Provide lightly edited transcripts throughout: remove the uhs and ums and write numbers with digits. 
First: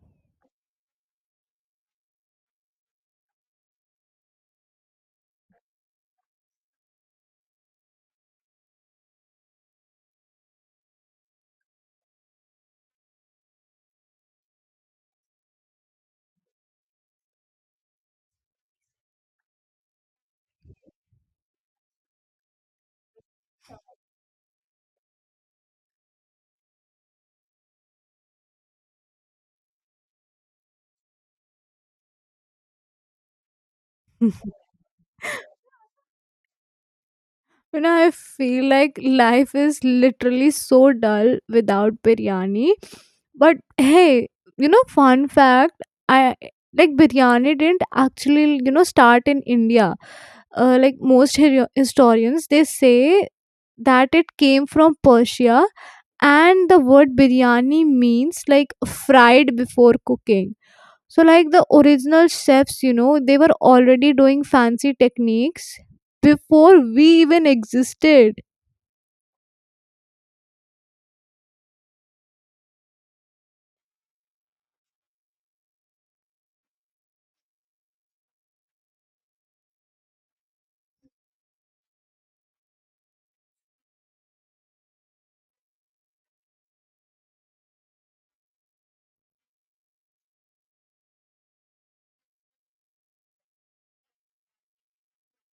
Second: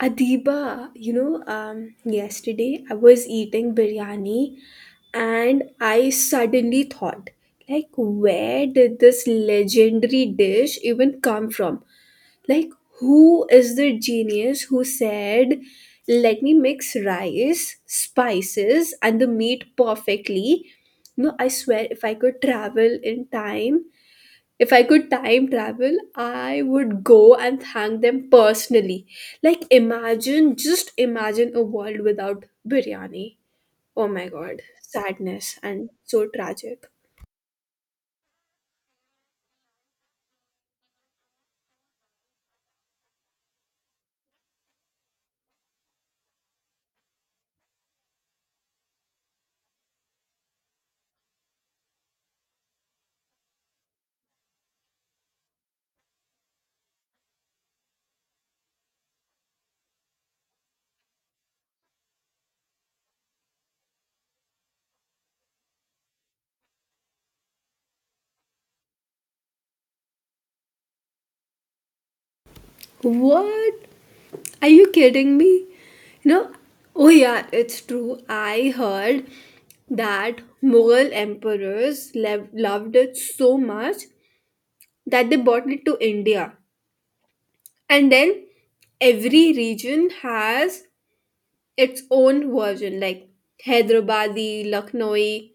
Adiba, yesterday I was eating biryani, and I suddenly thought, like, where did this legendary dish even come from? Like, who is the genius who said, let me mix rice, spices, and the meat perfectly? No, I swear, if I could travel in time, if I could time travel, I would go and thank them personally. Like, imagine, just imagine a world without biryani. Oh my You god, sadness and so tragic. know, I feel like life is literally so dull without biryani. But hey, fun fact, I like biryani didn't actually, start in India. Like most historians, they say that it came from Persia, and the word biryani means like fried before cooking. So, like the original chefs, they were already doing fancy techniques before we even existed. What? Are you kidding me? You know, oh yeah, it's true. I heard that Mughal emperors loved it so much that they brought it to India. And then every region has its own version, like Hyderabadi, Lucknowi,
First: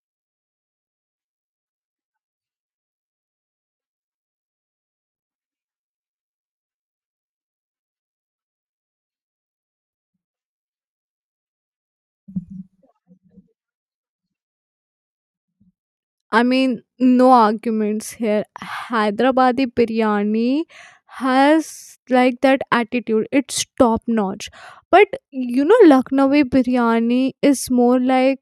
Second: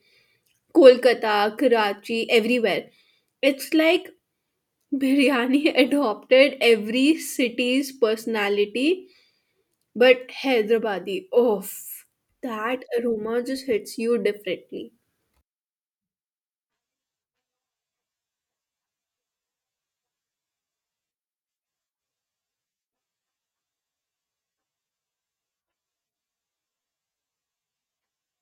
Kolkata, Karachi, everywhere. It's like biryani adopted every city's personality, but Hyderabadi, oh, that aroma just hits you differently. I mean, no arguments here. Hyderabadi biryani has like that attitude, it's top notch. But Lucknowi biryani is more like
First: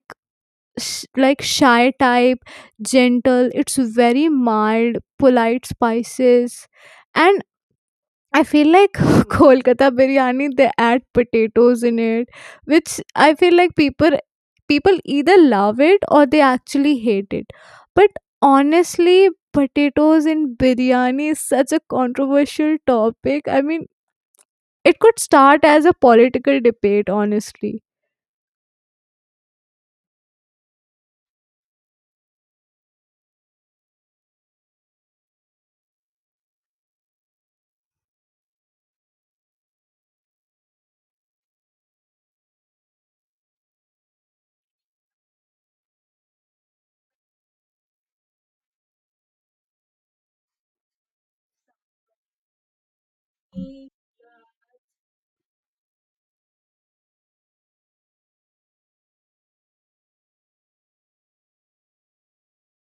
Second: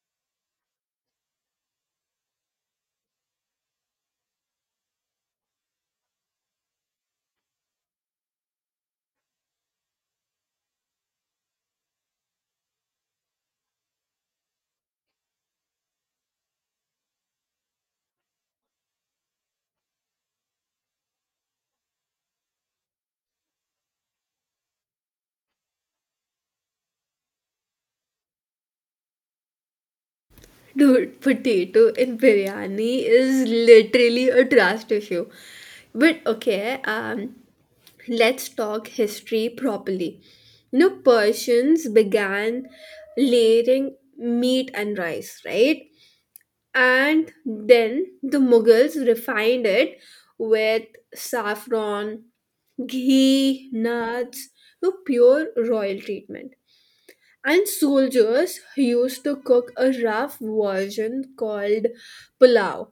like shy type, gentle. It's very mild, polite spices. And I feel like Kolkata biryani, they add potatoes in it, which I feel like people either love it or they actually hate it. But honestly, potatoes in biryani is such a controversial topic. I mean, it could start as a political debate, honestly. Dude, potato in biryani is literally a trust issue. But okay, let's talk history properly. Persians began layering meat and rice, right? And then the Mughals refined it with saffron, ghee, nuts, no, pure royal treatment. And soldiers used to cook a rough version called pulao,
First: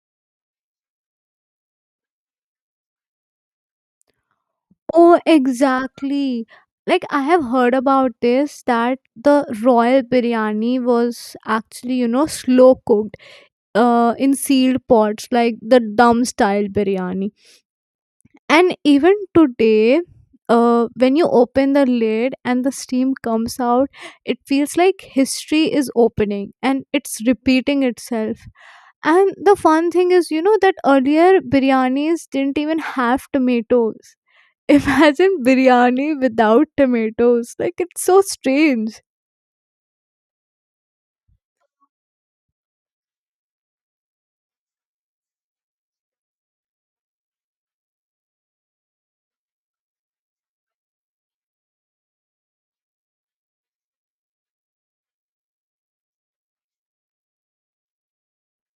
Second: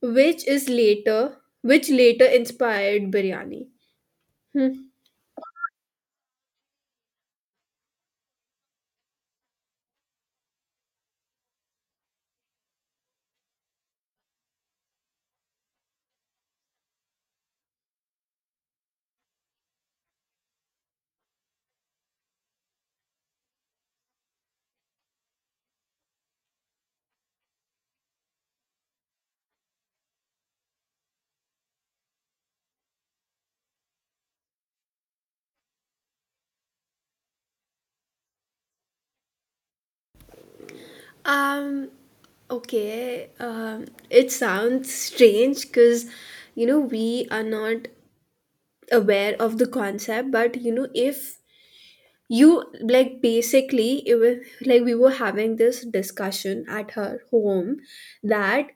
which later inspired biryani. Hmm. Oh, exactly. Like I have heard about this, that the royal biryani was actually, slow cooked in sealed pots like the dum style biryani. And even today, when you open the lid and the steam comes out, it feels like history is opening and it's repeating itself. And the fun thing is, that earlier biryanis didn't even have tomatoes. Imagine biryani without tomatoes, like it's so strange. Um okay, it sounds strange cuz we are not aware of the concept, but if you, like, basically it was like we were having this discussion at her home that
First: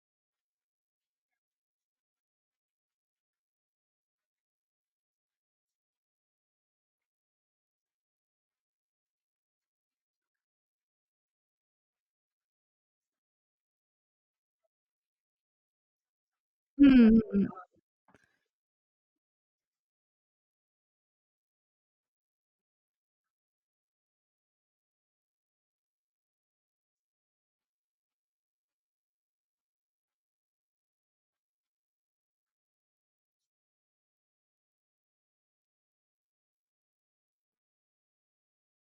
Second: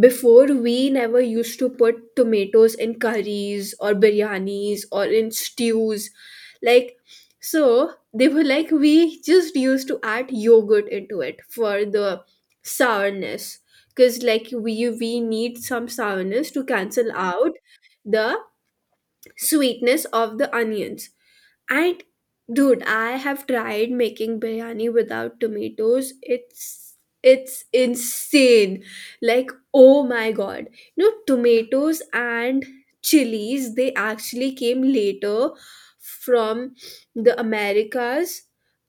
before, we never used to put tomatoes in curries or biryanis or in stews, like, so they were like we just used to add yogurt into it for the sourness, because like we need some sourness to cancel Hmm. out the sweetness of the onions. And dude, I have tried making biryani without tomatoes. It's insane. Like, oh my god. Tomatoes and chilies, they actually came later from the Americas.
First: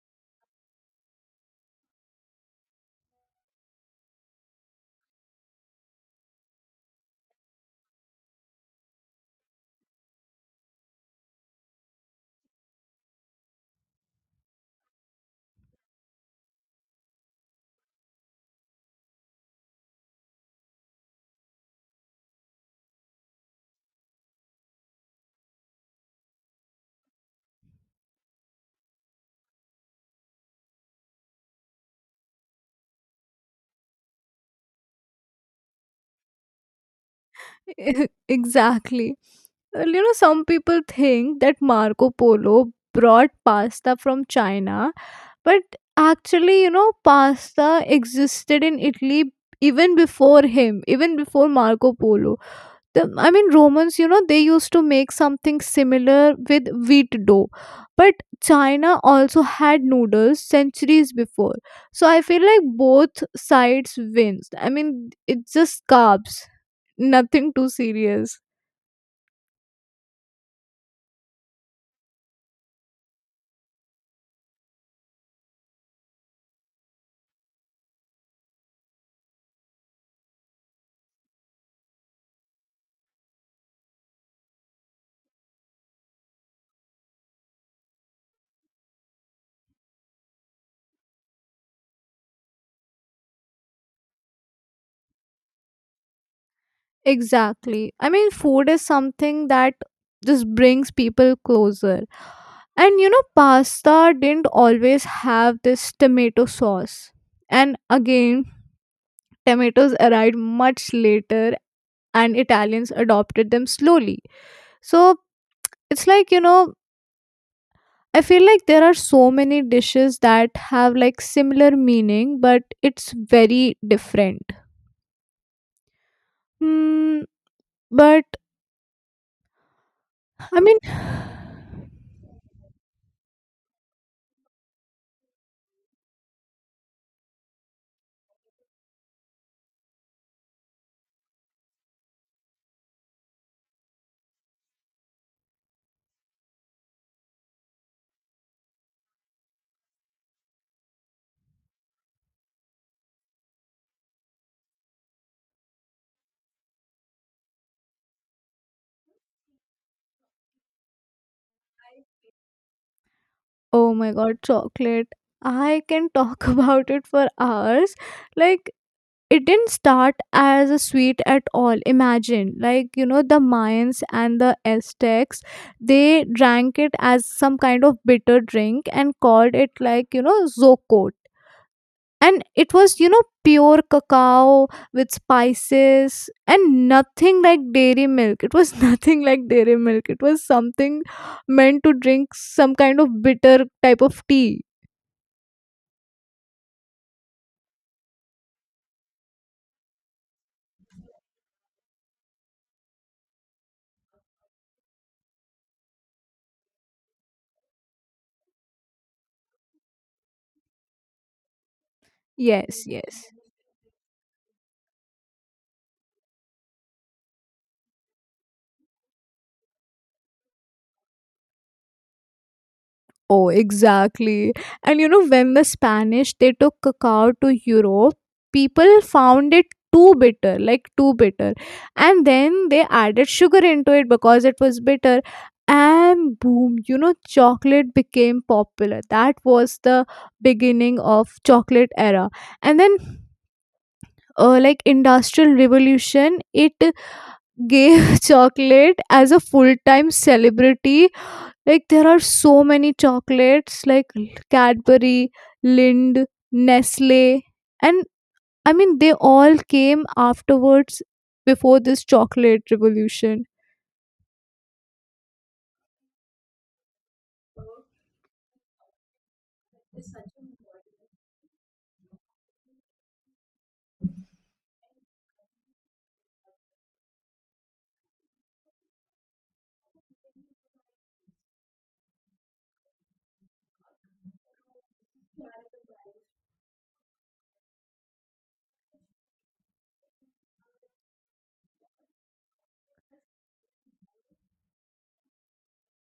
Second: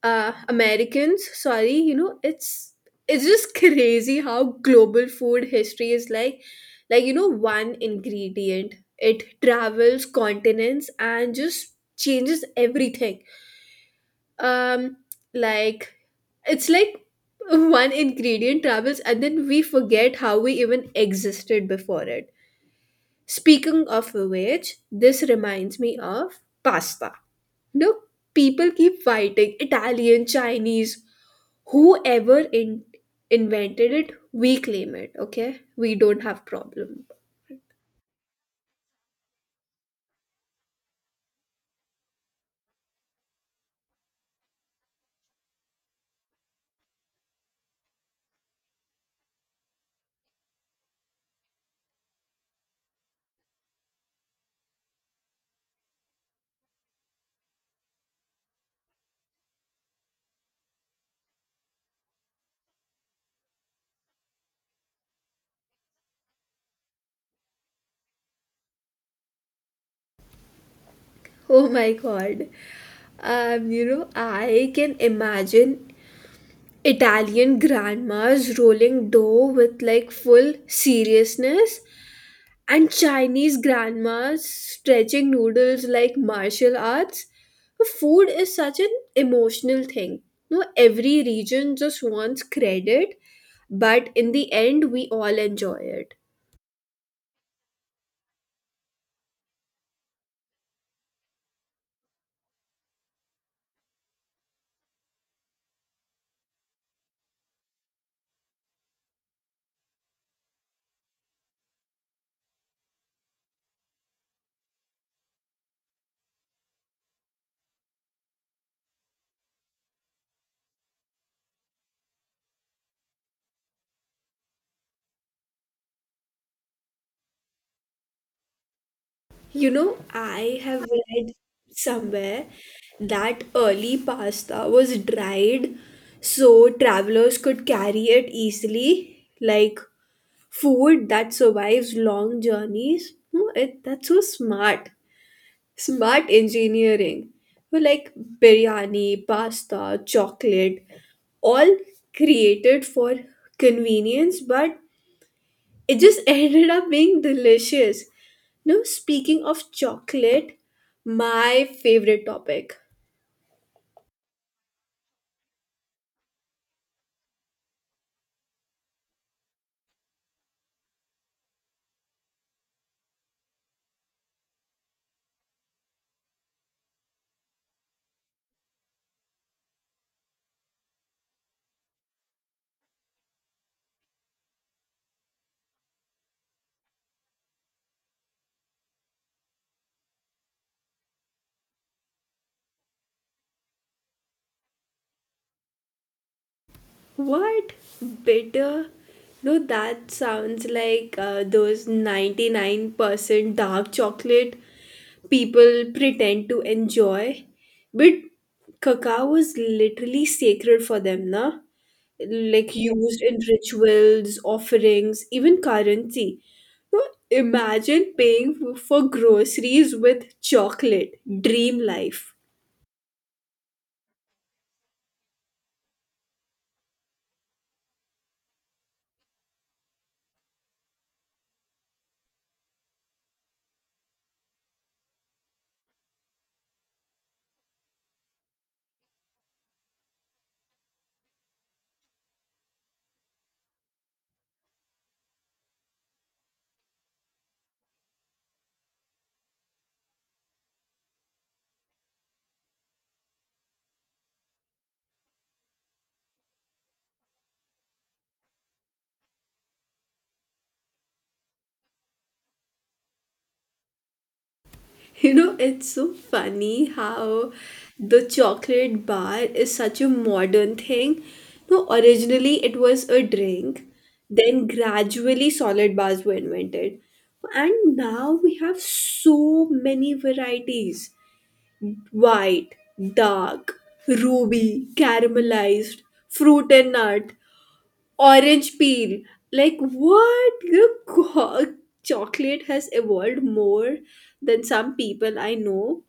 Americans, sorry, it's just crazy how global food history is, like, one ingredient, it travels continents and just changes everything. um like, it's like one ingredient travels and then we forget how we even existed before it. Speaking of which, this reminds me of pasta. No, people keep fighting Italian, Chinese, whoever invented it. We claim it, okay, we don't have problem. Exactly. Well, some people think that Marco Polo brought pasta from China, but actually, pasta existed in Italy even before him, even before Marco Polo. The I mean, Romans, they used to make something similar with wheat dough. But China also had noodles centuries before. So I feel like both sides wins. I mean, it's just carbs, nothing too serious. Oh my god, I can imagine Italian grandmas rolling dough with, like, full seriousness, and Chinese grandmas stretching noodles like martial arts. Food is such an emotional thing. No, every region just wants credit, but in the end, we all enjoy it. Exactly. I mean, food is something that just brings people closer. And pasta didn't always have this tomato sauce. And again, tomatoes arrived much later, and Italians adopted them slowly. So it's like, I feel like there are so many dishes that have like similar meaning, but it's very different. Hmm, but You know, I I mean, have read somewhere that early pasta was dried so travelers could carry it easily, like food that survives long journeys. No, it that's so smart. Smart engineering. Well, like biryani, pasta, chocolate, all created for convenience, but it just ended up being delicious. No, speaking of chocolate, my favorite topic. oh my god, chocolate. I can talk about it for hours. Like, it didn't start as a sweet at all. Imagine, like, the Mayans and the Aztecs, they drank it as some kind of bitter drink and called it like, zocot. And it was, pure cacao with spices, and nothing like dairy milk. It was nothing like dairy milk. It was something meant to drink, some kind of bitter type of tea. What, bitter? No, that sounds like those 99% dark chocolate people pretend to enjoy. But cacao is literally sacred for them, na? Like, Yes, used yes. in rituals, offerings, even currency. So imagine paying for groceries with chocolate. Dream life. Oh, exactly. And when the Spanish, they took cacao to Europe, people found it too bitter, like too bitter. And then they added sugar into it because it was bitter. And boom, chocolate became popular. That was the beginning of chocolate era. And then, like industrial revolution, it gave chocolate as a full-time celebrity. Like there are so many chocolates like Cadbury, Lind, Nestle, and I mean they all came afterwards, before this chocolate revolution. It's so funny how the chocolate bar is such a modern thing. No, originally it was a drink, then gradually solid bars were invented. And now we have so many varieties: white, dark, ruby, caramelized, fruit and nut, orange peel. Like, what? Chocolate has evolved more than some people I know.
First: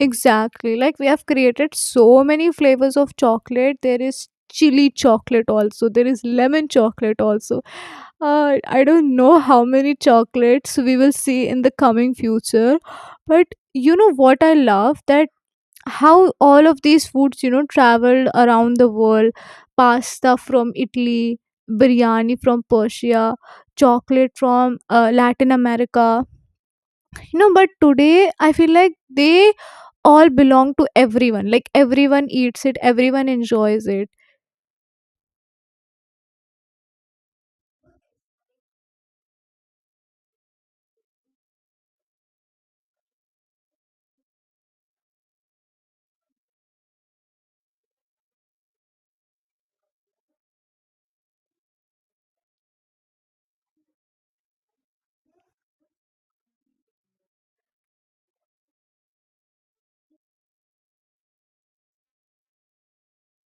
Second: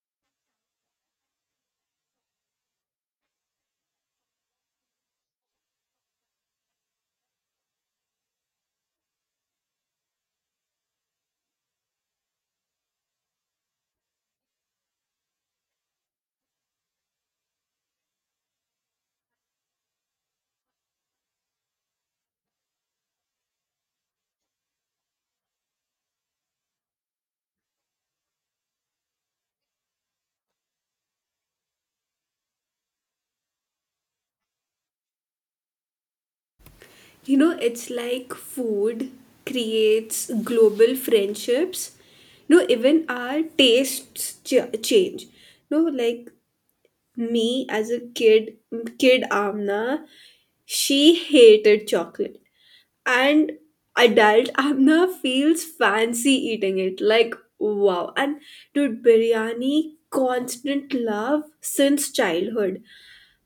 Exactly. Like we have created so many flavors of chocolate. There is chili chocolate also. There is lemon chocolate also. I don't know how many chocolates we will see in the coming future. But you know what I love? That how all of these foods traveled around the world. Pasta from Italy, biryani from Persia, chocolate from Latin America. But today I feel like they all belong to everyone. Like everyone eats it, everyone enjoys it. It's like food creates global friendships. You know, even our tastes ch- change. Like me as a kid, kid Amna, she hated chocolate. And adult Amna feels fancy eating it, like, wow. And dude, biryani, constant love since childhood.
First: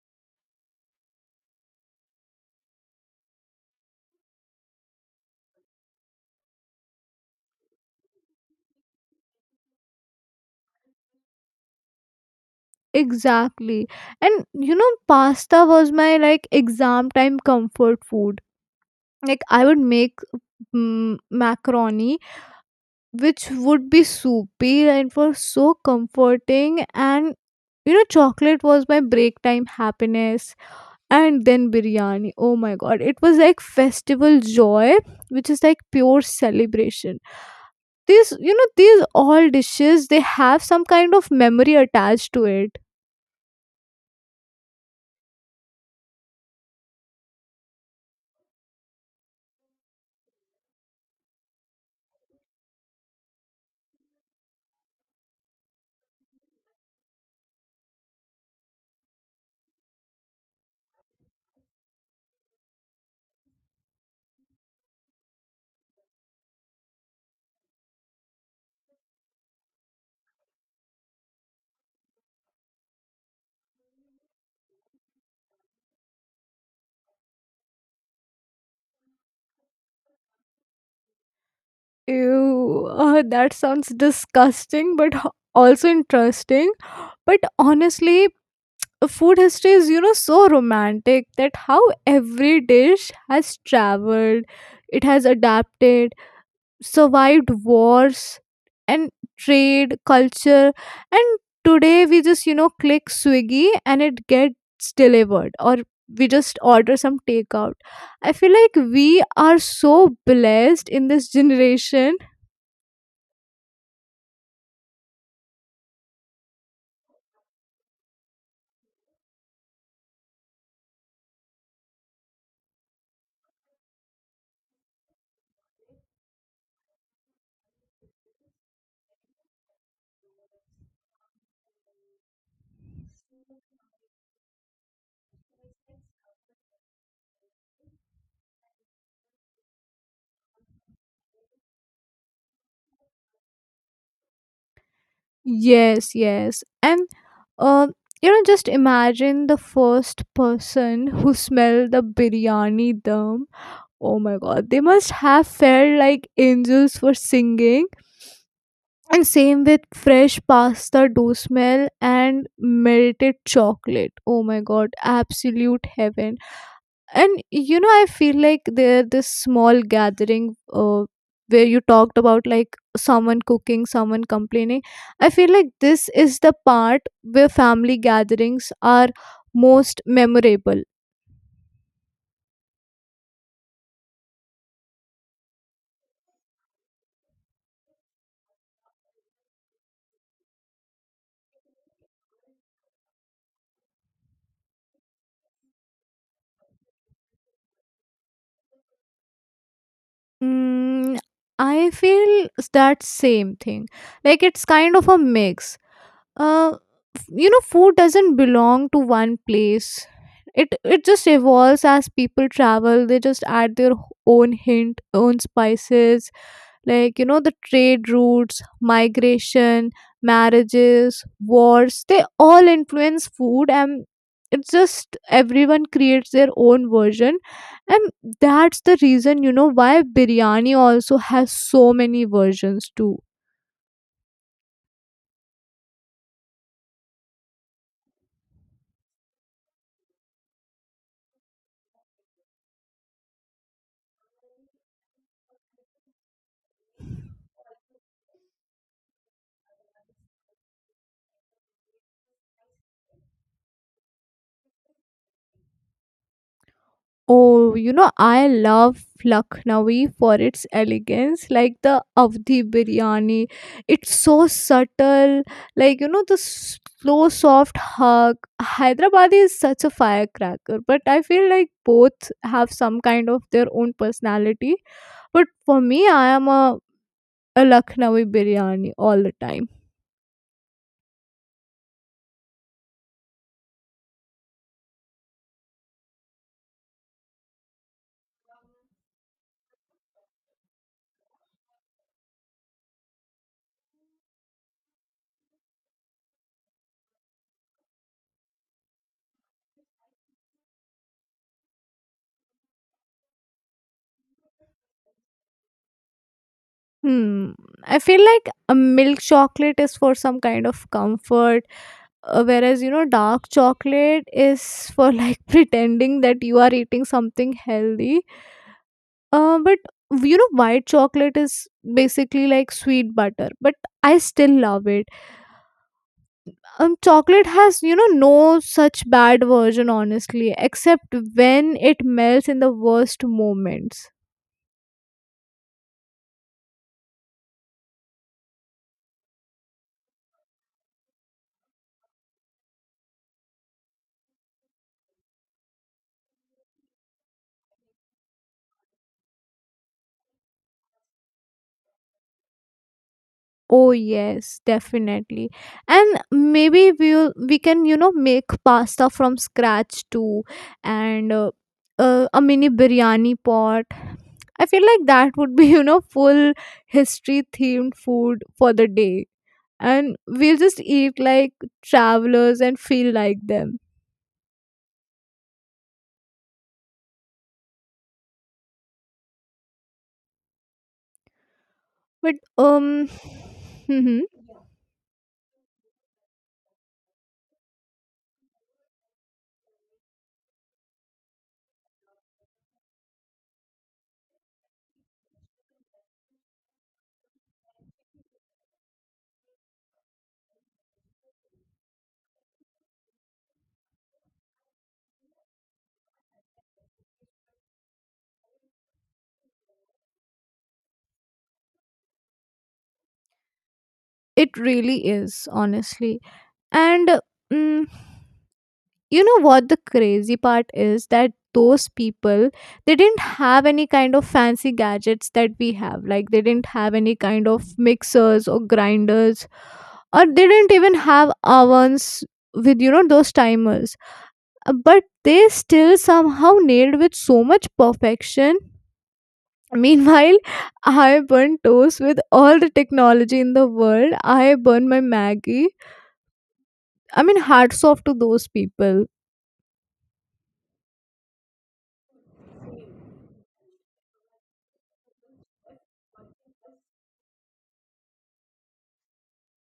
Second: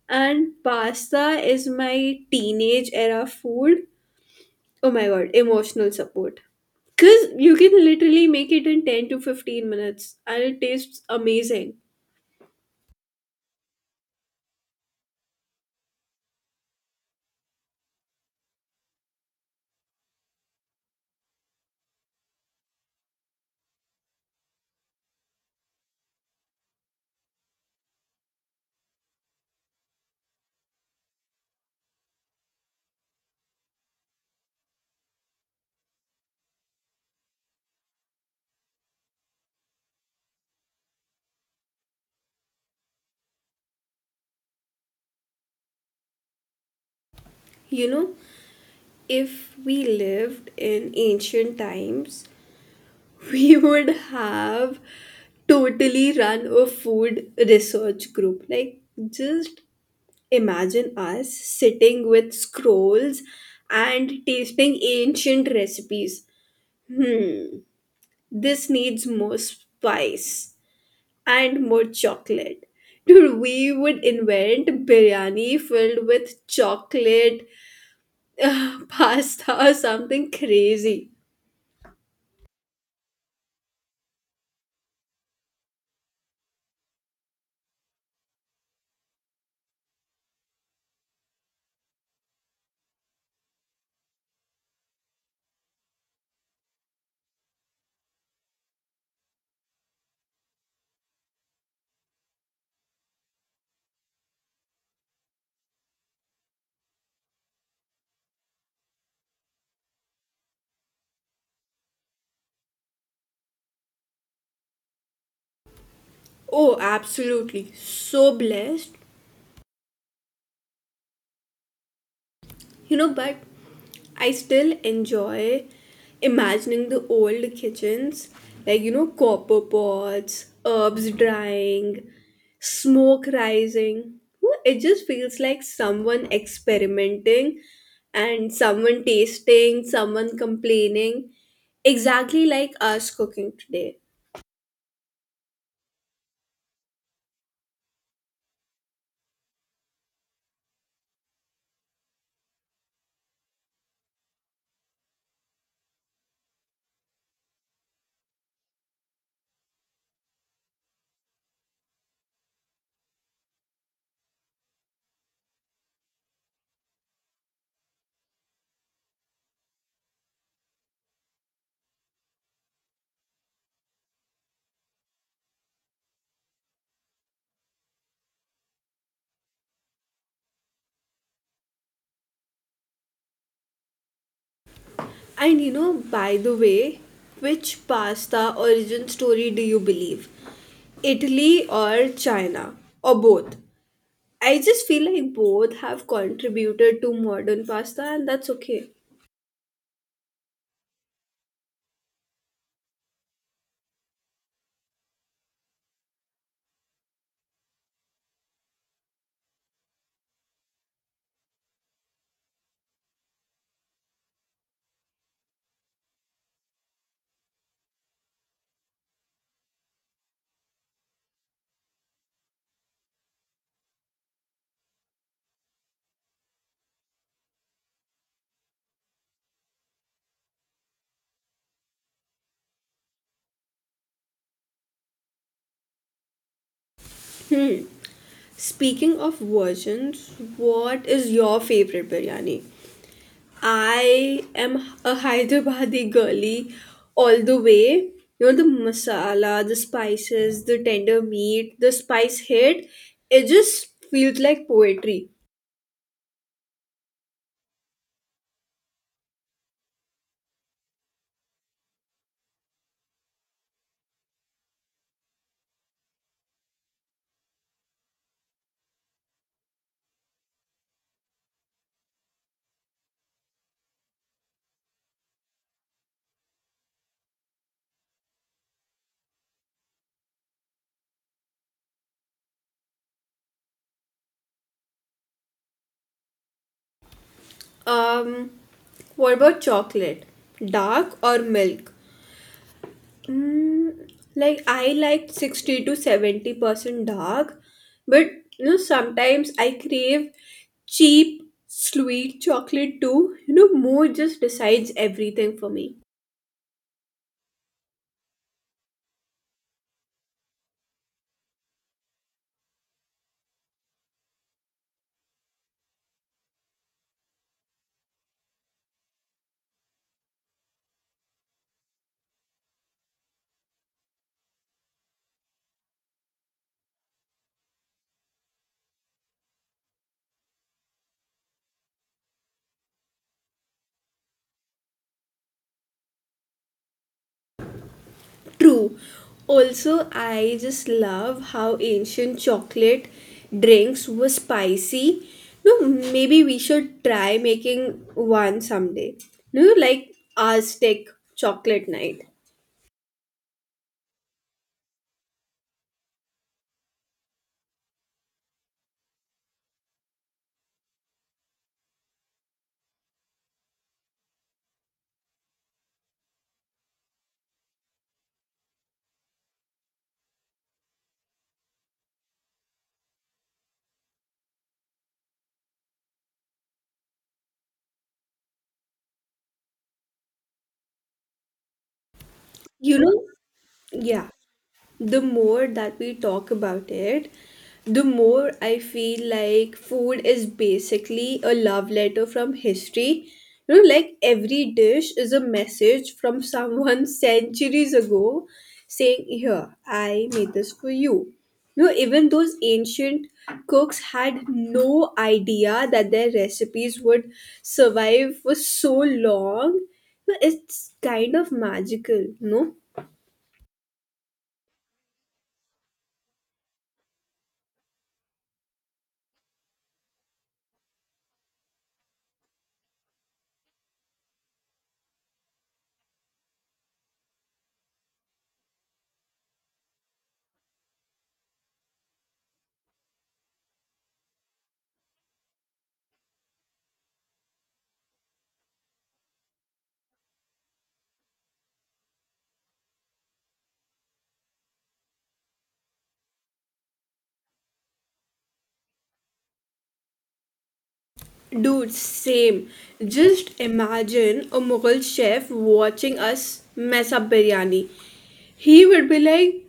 And pasta is my teenage era food. Oh my god, emotional support, because you can literally make it in 10 to 15 minutes and it tastes amazing. Exactly. And pasta was my like exam time comfort food. Like I would make macaroni, which would be soupy, and it was so comforting. And chocolate was my break time happiness. And then biryani. Oh my god, it was like festival joy, which is like pure celebration. These all dishes, they have some kind of memory attached to it. You know, if we lived in ancient times, we would have totally run a food research group. Like, just imagine us sitting with scrolls and tasting ancient recipes. This needs more spice and more chocolate. Dude, we would invent biryani filled with chocolate, pasta, or something crazy. Ew, that sounds disgusting, but also interesting. But honestly, food history is, so romantic, that how every dish has traveled, it has adapted, survived wars, and trade, culture. And today we just, click Swiggy and it gets delivered, or we just order some takeout. I feel like we are so blessed in this generation. Oh, absolutely. So blessed. But I still enjoy imagining the old kitchens, like, copper pots, herbs drying, smoke rising. Woo, it just feels like someone experimenting and someone tasting, someone complaining, exactly like us cooking today. Yes, yes. And uh, just imagine the first person who smelled the biryani dum. Oh my god, they must have felt like angels for singing. And same with fresh pasta dough smell and melted chocolate. Oh my god, absolute heaven. And I feel like there this small gathering, where you talked about like someone cooking, someone complaining. I feel like this is the part where family gatherings are most memorable. And by the way, which pasta origin story do you believe? Italy or China, or both? I just feel like both have contributed to modern pasta, and that's okay. mm, I feel that same thing. Like it's kind of a mix, uh, food doesn't belong to one place. It just evolves as people travel, they just add their own hint, own spices. Like the trade routes, migration, marriages, wars, they all influence food. And it's just everyone creates their own version, and that's the reason why biryani also has so many versions too. Hmm. Speaking of versions, what is your favorite biryani? I am a Hyderabadi girly all the way. The masala, the spices, the tender meat, the spice hit. It just feels like poetry. Oh, I love Lucknowi for its elegance, like the Avdi biryani. It's so subtle, like, the slow, soft hug. Hyderabadi is such a firecracker, but I feel like both have some kind of their own personality. But for me, I am a Lucknowi biryani all the time. Um, what about chocolate? Dark or milk? Mm, like, I like 60 to 70% dark, but sometimes I crave cheap sweet chocolate too. Mood just decides everything for me. Hmm. I feel like a milk chocolate is for some kind of comfort, whereas dark chocolate is for like pretending that you are eating something healthy, but white chocolate is basically like sweet butter, but I still love it. Chocolate has, no such bad version, honestly, except when it melts in the worst moments. True. Also, I just love how ancient chocolate drinks were spicy. No, maybe we should try making one someday. No, like, Aztec chocolate night. Oh yes, definitely. And maybe we can make pasta from scratch too, and a mini biryani pot. I feel like that would be full history themed food for the day, and we'll just eat like travelers and feel like them. But You know? mhm. Yeah, the more that we talk about it, the more I feel like food is basically a love letter from history. Like every dish is a message from someone centuries ago, saying, "Here, I made this for you." Even those ancient cooks had no idea that their recipes would survive for so long. It's kind of magical, no? It really is, honestly. And. Mm, you know what the crazy part is, that those people, they didn't have any kind of fancy gadgets that we have, like they didn't have any kind of mixers or grinders, or they didn't even have ovens with those timers. But they still somehow nailed with so much perfection. Meanwhile, I burn toast with all the technology in the world. I burn my Maggie. I mean, hats off to those people. Dude, same. Just imagine a Mughal chef watching us mess up biryani. He would be like,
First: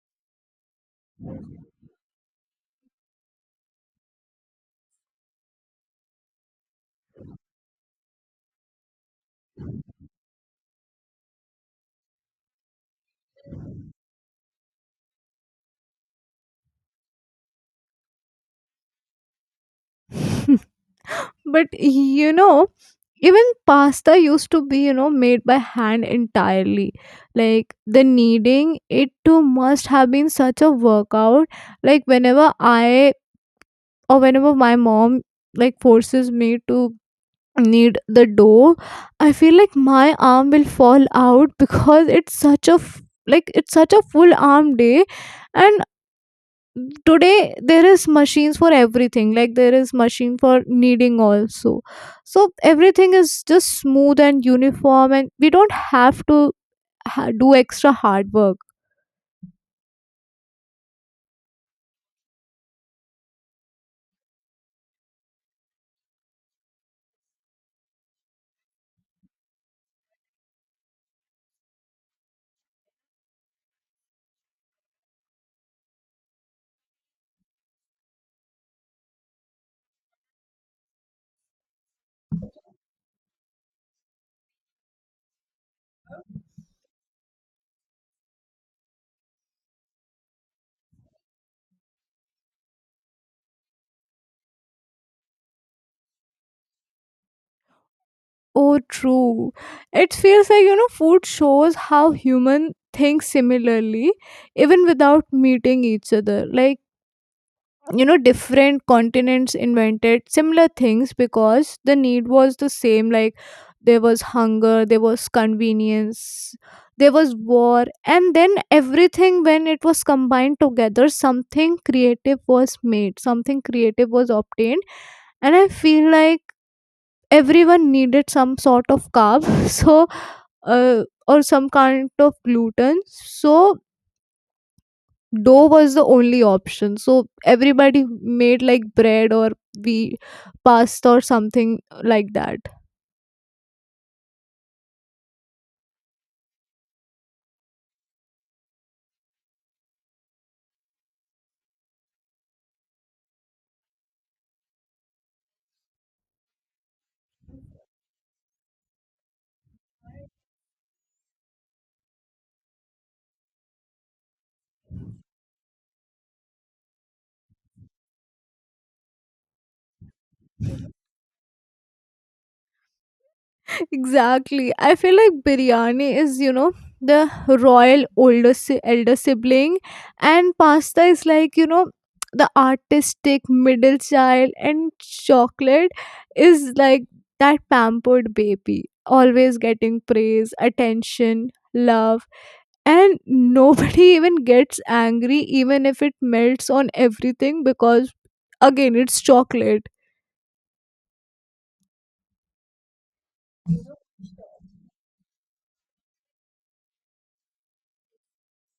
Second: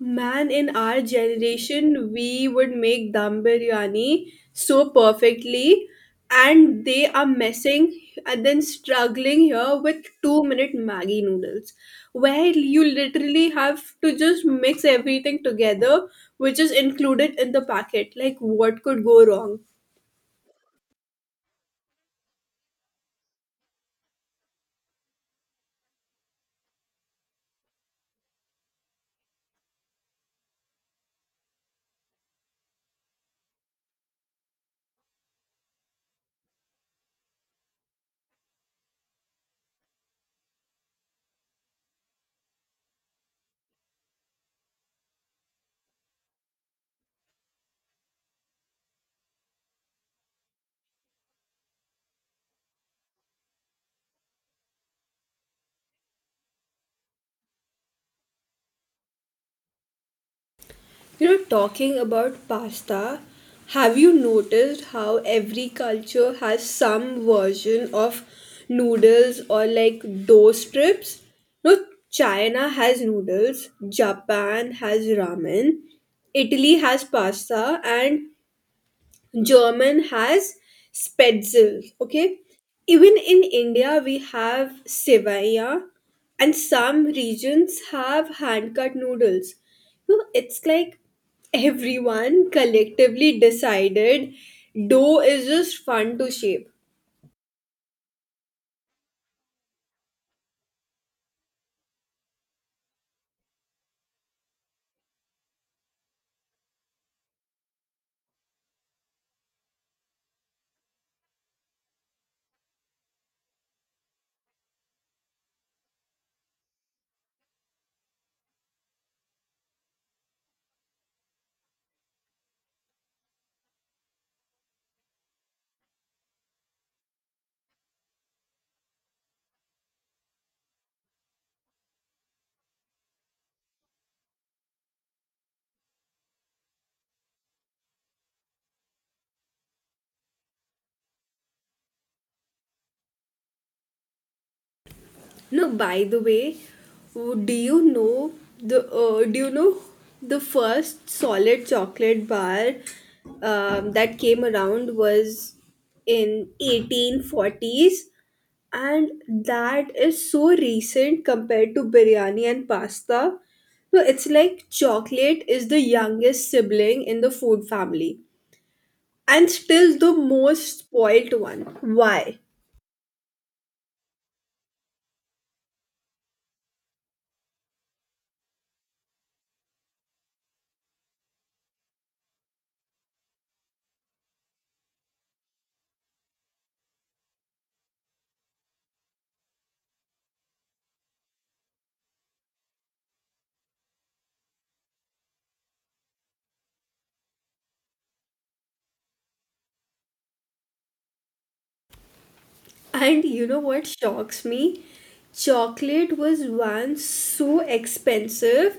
"Man, in our generation, we would make dum biryani so perfectly," and they are messing and then struggling here with 2-minute Maggie noodles, where you literally have to just mix everything together, which is included in the packet. Like, what could go wrong? But even pasta used to be, made by hand entirely. Like the kneading, it too must have been such a workout. Like whenever I, or whenever my mom, like forces me to knead the dough, I feel like my arm will fall out because it's such a full arm day. And today there is machines for everything, like there is machine for kneading also. So everything is just smooth and uniform, and we don't have to do extra hard work. Talking about pasta, have you noticed how every culture has some version of noodles or, like, dough strips? No, China has noodles, Japan has ramen, Italy has pasta, and German has Spätzle. Okay, even in India we have Sevaya, and some regions have hand cut noodles. It's like everyone collectively decided dough is just fun to shape. Oh true. It feels like food shows how human think similarly, even without meeting each other. Like different continents invented similar things because the need was the same. Like there was hunger, there was convenience, there was war, and then everything, when it was combined together, something creative was made, something creative was obtained. And I feel like everyone needed some sort of carb, so or some kind of gluten, so dough was the only option. So everybody made like bread, or we pasta, or something like that. No, by the way, w- do you know do you know the first solid chocolate bar that came around was in 1840s, and that is so recent compared to biryani and pasta. So it's like chocolate is the youngest sibling in the food family and still the most spoilt one. Why? Exactly. I feel like biryani is, the royal elder sibling, and pasta is like, the artistic middle child, and chocolate is like that pampered baby, always getting praise, attention, love. And nobody even gets angry, even if it melts on everything, because again, it's chocolate. And you know what shocks me? Chocolate was once so expensive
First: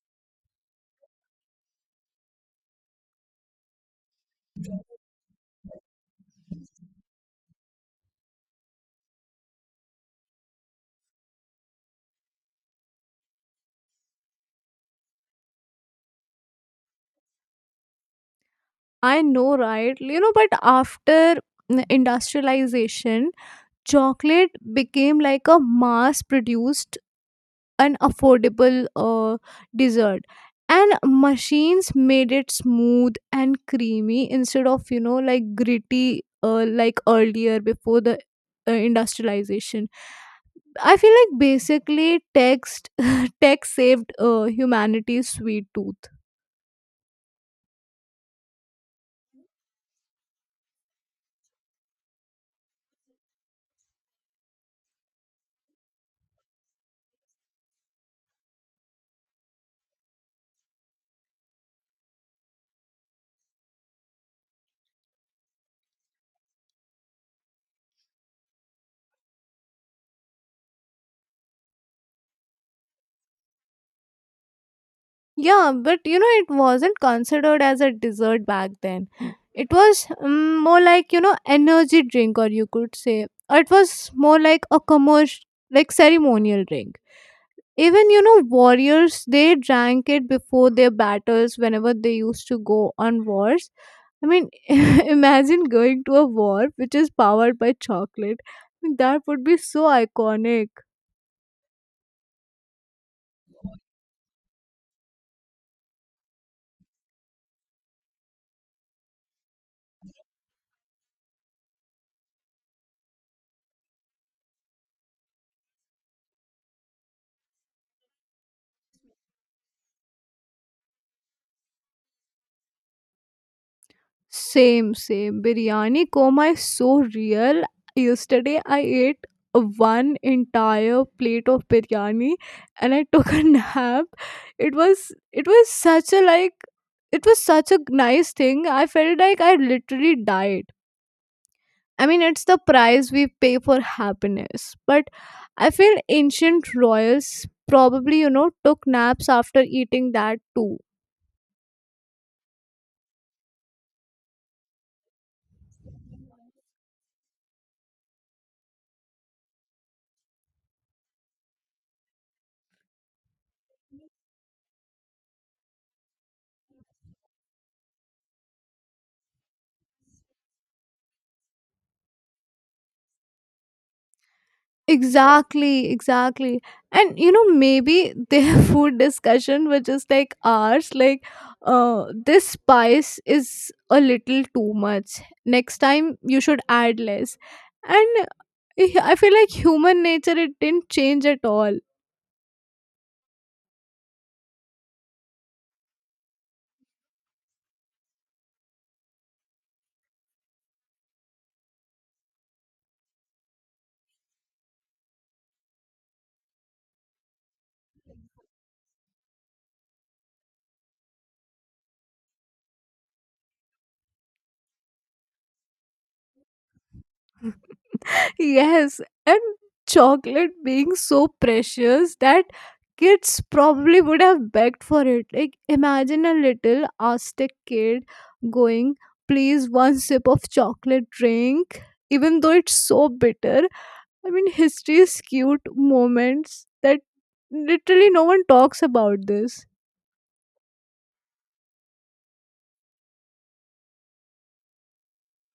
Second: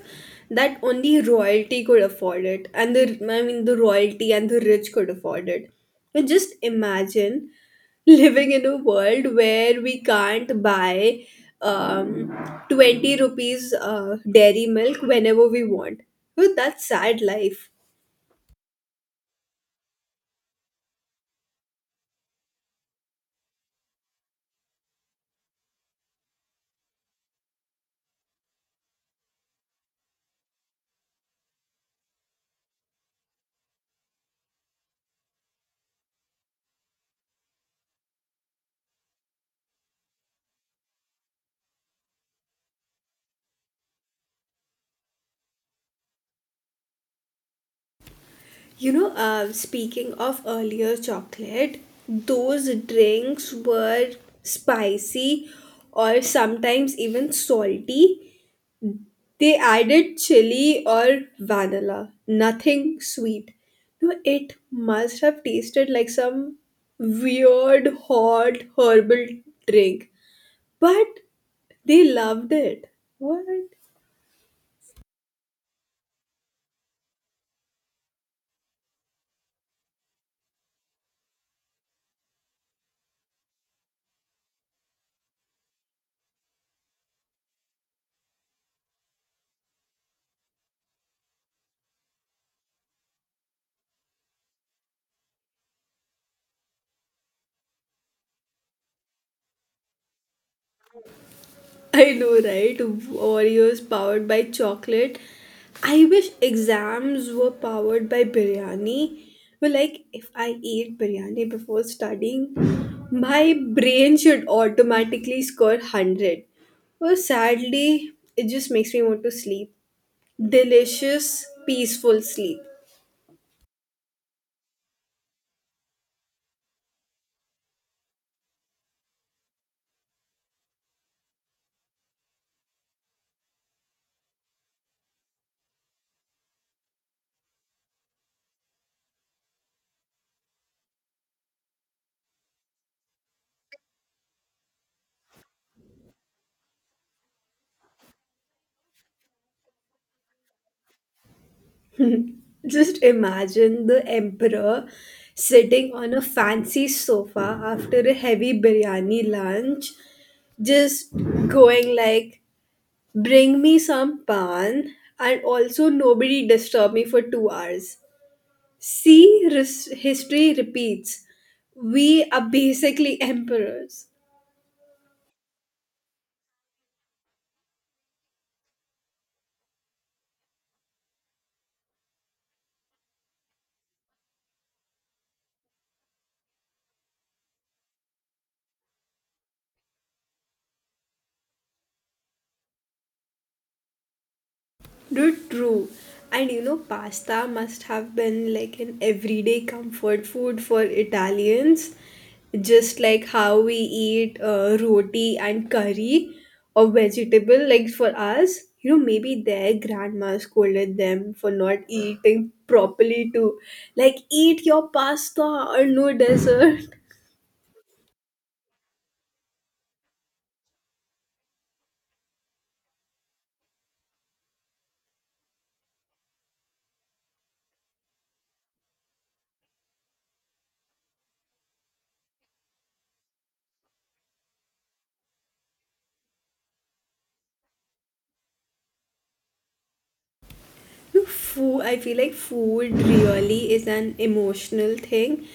that only royalty could afford it, and the I mean the royalty and the rich could afford it. And just imagine living in a world where we can't buy um 20 rupees dairy milk whenever we want. Well, that's sad life. I know right. But after industrialization, chocolate became like a mass produced, an affordable, dessert. And machines made it smooth and creamy, instead of like gritty, like earlier before the, industrialization. I feel like basically text tech saved, humanity's sweet tooth. Speaking of earlier chocolate, those drinks were spicy, or sometimes even salty. They added chili or vanilla, nothing sweet. No, it must have tasted like some weird hot herbal drink, but they loved it. What? Yeah, but it wasn't considered as a dessert back then. It was, more like, energy drink, or you could say, or it was more like a commercial, like ceremonial drink. Even, warriors, they drank it before their battles whenever they used to go on wars. I mean, imagine going to a war which is powered by chocolate. That would be so iconic. I know, right? Oreos powered by chocolate. I wish exams were powered by biryani. Well, like, if I eat biryani before studying, my brain should automatically score 100. Well, sadly, it just makes me want to sleep. Delicious, peaceful sleep. Same, same. Biryani coma is so real. Yesterday I ate one entire plate of biryani and I took a nap. It was such a nice thing. I felt like I literally died. I mean, it's the price we pay for happiness. But I feel ancient royals probably, took naps after eating that too. Just imagine the emperor sitting on a fancy sofa after a heavy biryani lunch, just going like, "Bring me some pan, and also nobody disturb me for 2 hours." See, history repeats. We are basically emperors. Exactly, exactly. And maybe their food discussion, which just like ours, like this spice is a little too much. Next time you should add less. And I feel like human nature, it didn't change at all. Dude, true. And pasta must have been like an everyday comfort food for Italians, just like how we eat roti and curry, or vegetable. Like, for us, maybe their grandma scolded them for not eating properly to, like, eat your pasta or no dessert. Yes, and chocolate being so precious that kids probably would have begged for it. Like, imagine a little Aztec kid going, please, one sip of chocolate drink, even though it's so bitter. I mean, history is cute moments that literally no one talks about this. I feel like food really is an emotional thing.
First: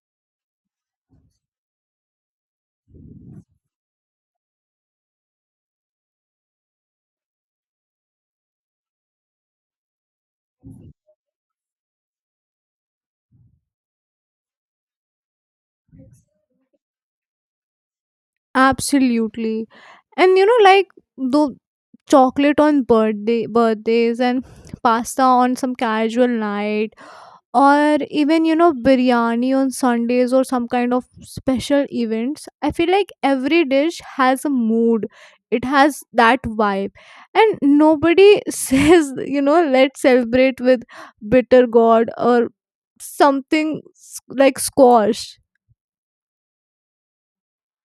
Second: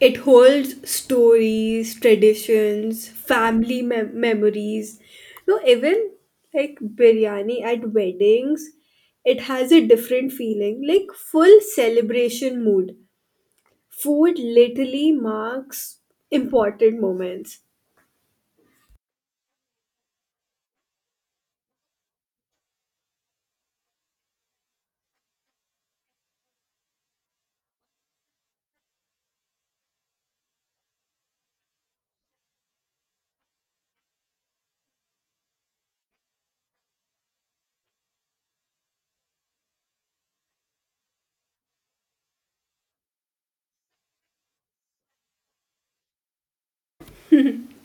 It holds stories, traditions, family memories. No, even like biryani at weddings, it has a different feeling, like full celebration mood. Food literally marks important moments. Absolutely. And like the chocolate on birthdays and pasta on some casual night, or even biryani on Sundays, or some kind of special events. I feel like every dish has a mood, it has that vibe. And nobody says, let's celebrate with bitter gourd, or something like squash.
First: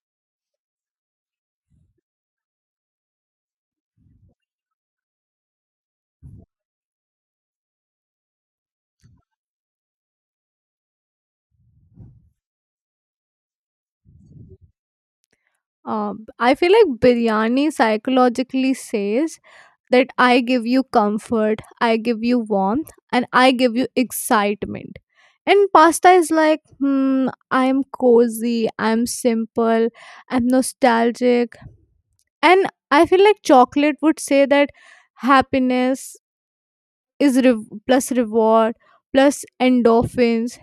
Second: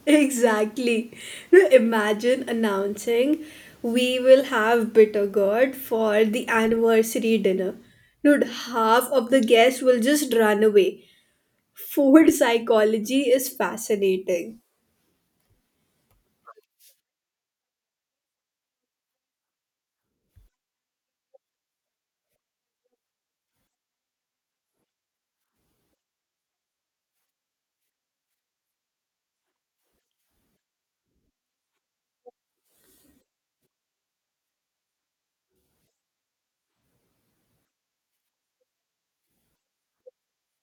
Exactly. Imagine announcing we will have bitter gourd for the anniversary dinner. Dude, half of the guests will just run away. Food psychology is fascinating. I feel like biryani psychologically says that I give you comfort, I give you warmth, and I give you excitement. And pasta is like, I'm cozy, I'm simple, I'm nostalgic. And I feel like chocolate would say that happiness is plus reward plus endorphins.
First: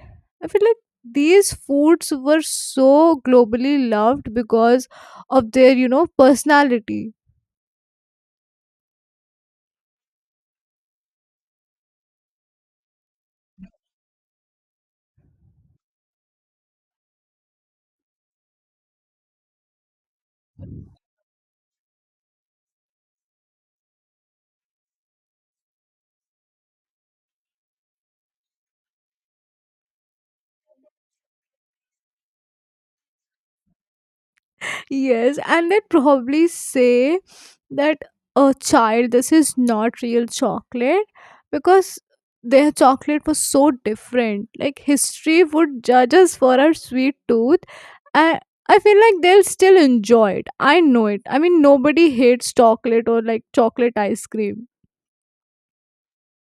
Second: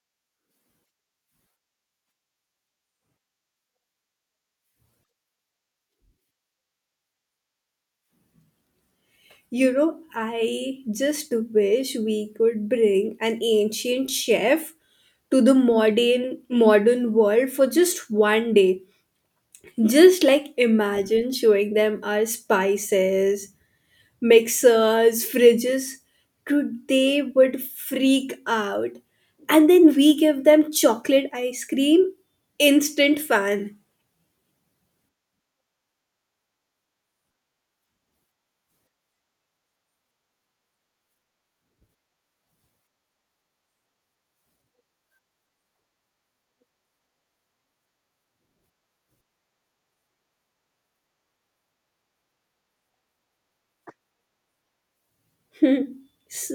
I feel like these foods were so globally loved because of their, personality. I just wish we could bring an ancient chef to the modern world for just one day, just, like, imagine showing them our spices, mixers, fridges, dude, they would freak out. And then we give them chocolate ice cream, instant fan. Yes, and they probably say that, a child, this is not real chocolate, because their chocolate was so different. Like history would judge us for our sweet tooth, and I feel like they'll still enjoy it. I know it. I mean, nobody hates chocolate or like chocolate ice cream. Hmm.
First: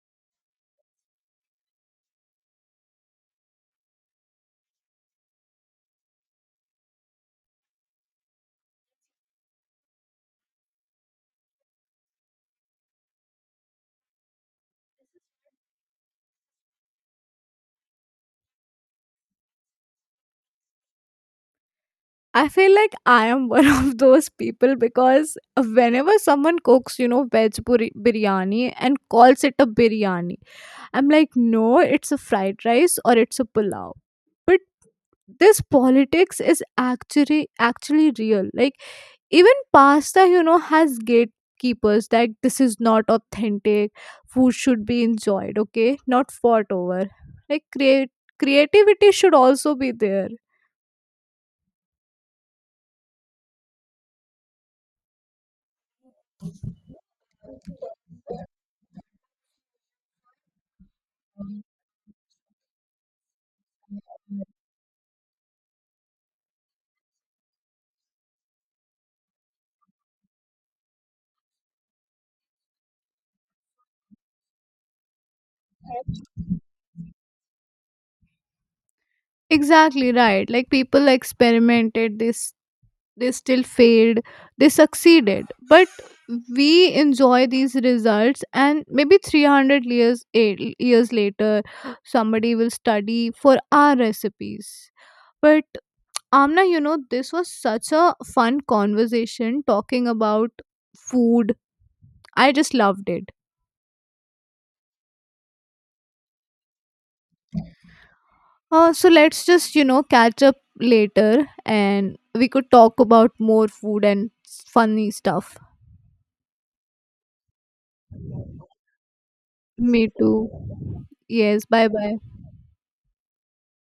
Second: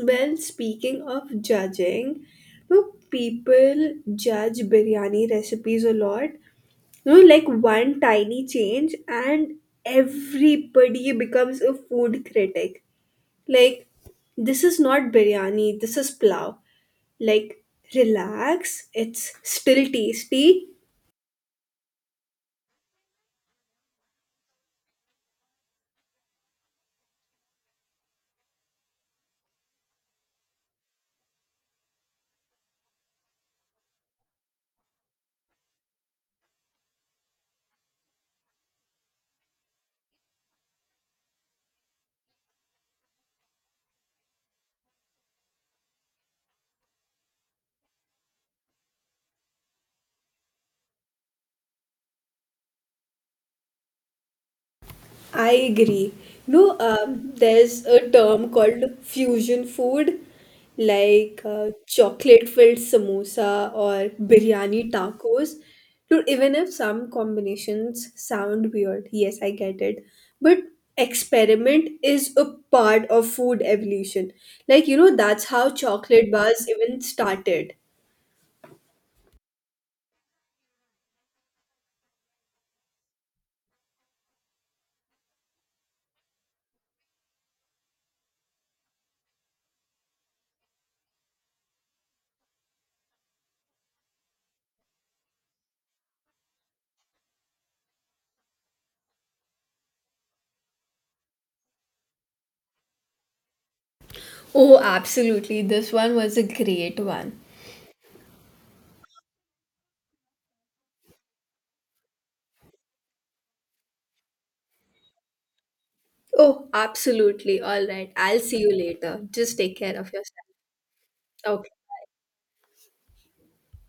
Well, speaking of judging, people judge biryani recipes a lot. Like one tiny change and everybody becomes a food critic. Like, this is not biryani, this is plow. Like, relax, it's still tasty. I feel like I am one of those people, because whenever someone cooks, veg biryani and calls it a biryani, I'm like, no, it's a fried rice or it's a pulao. But this politics is actually real. Like even pasta, has gatekeepers, that this is not authentic. Food should be enjoyed, okay, not fought over. Like create creativity should also be there. I agree. No, there's a term called fusion food, like, chocolate filled samosa or biryani tacos. Dude, even if some combinations sound weird, yes, I get it, but experiment is a part of food evolution. Like, that's how chocolate bars even started. Exactly right. Like people experimented this, they still failed, they succeeded, but we enjoy these results. And maybe 300 years 8 years later somebody will study for our recipes. But Amna, this was such a fun conversation talking about food. I just loved it. Oh, absolutely. This one was a great one. So let's just catch up later, and we could talk about more food and funny stuff. Oh, absolutely. All right. I'll see you later. Just take care Me of too. yourself. Yes, Okay. bye bye.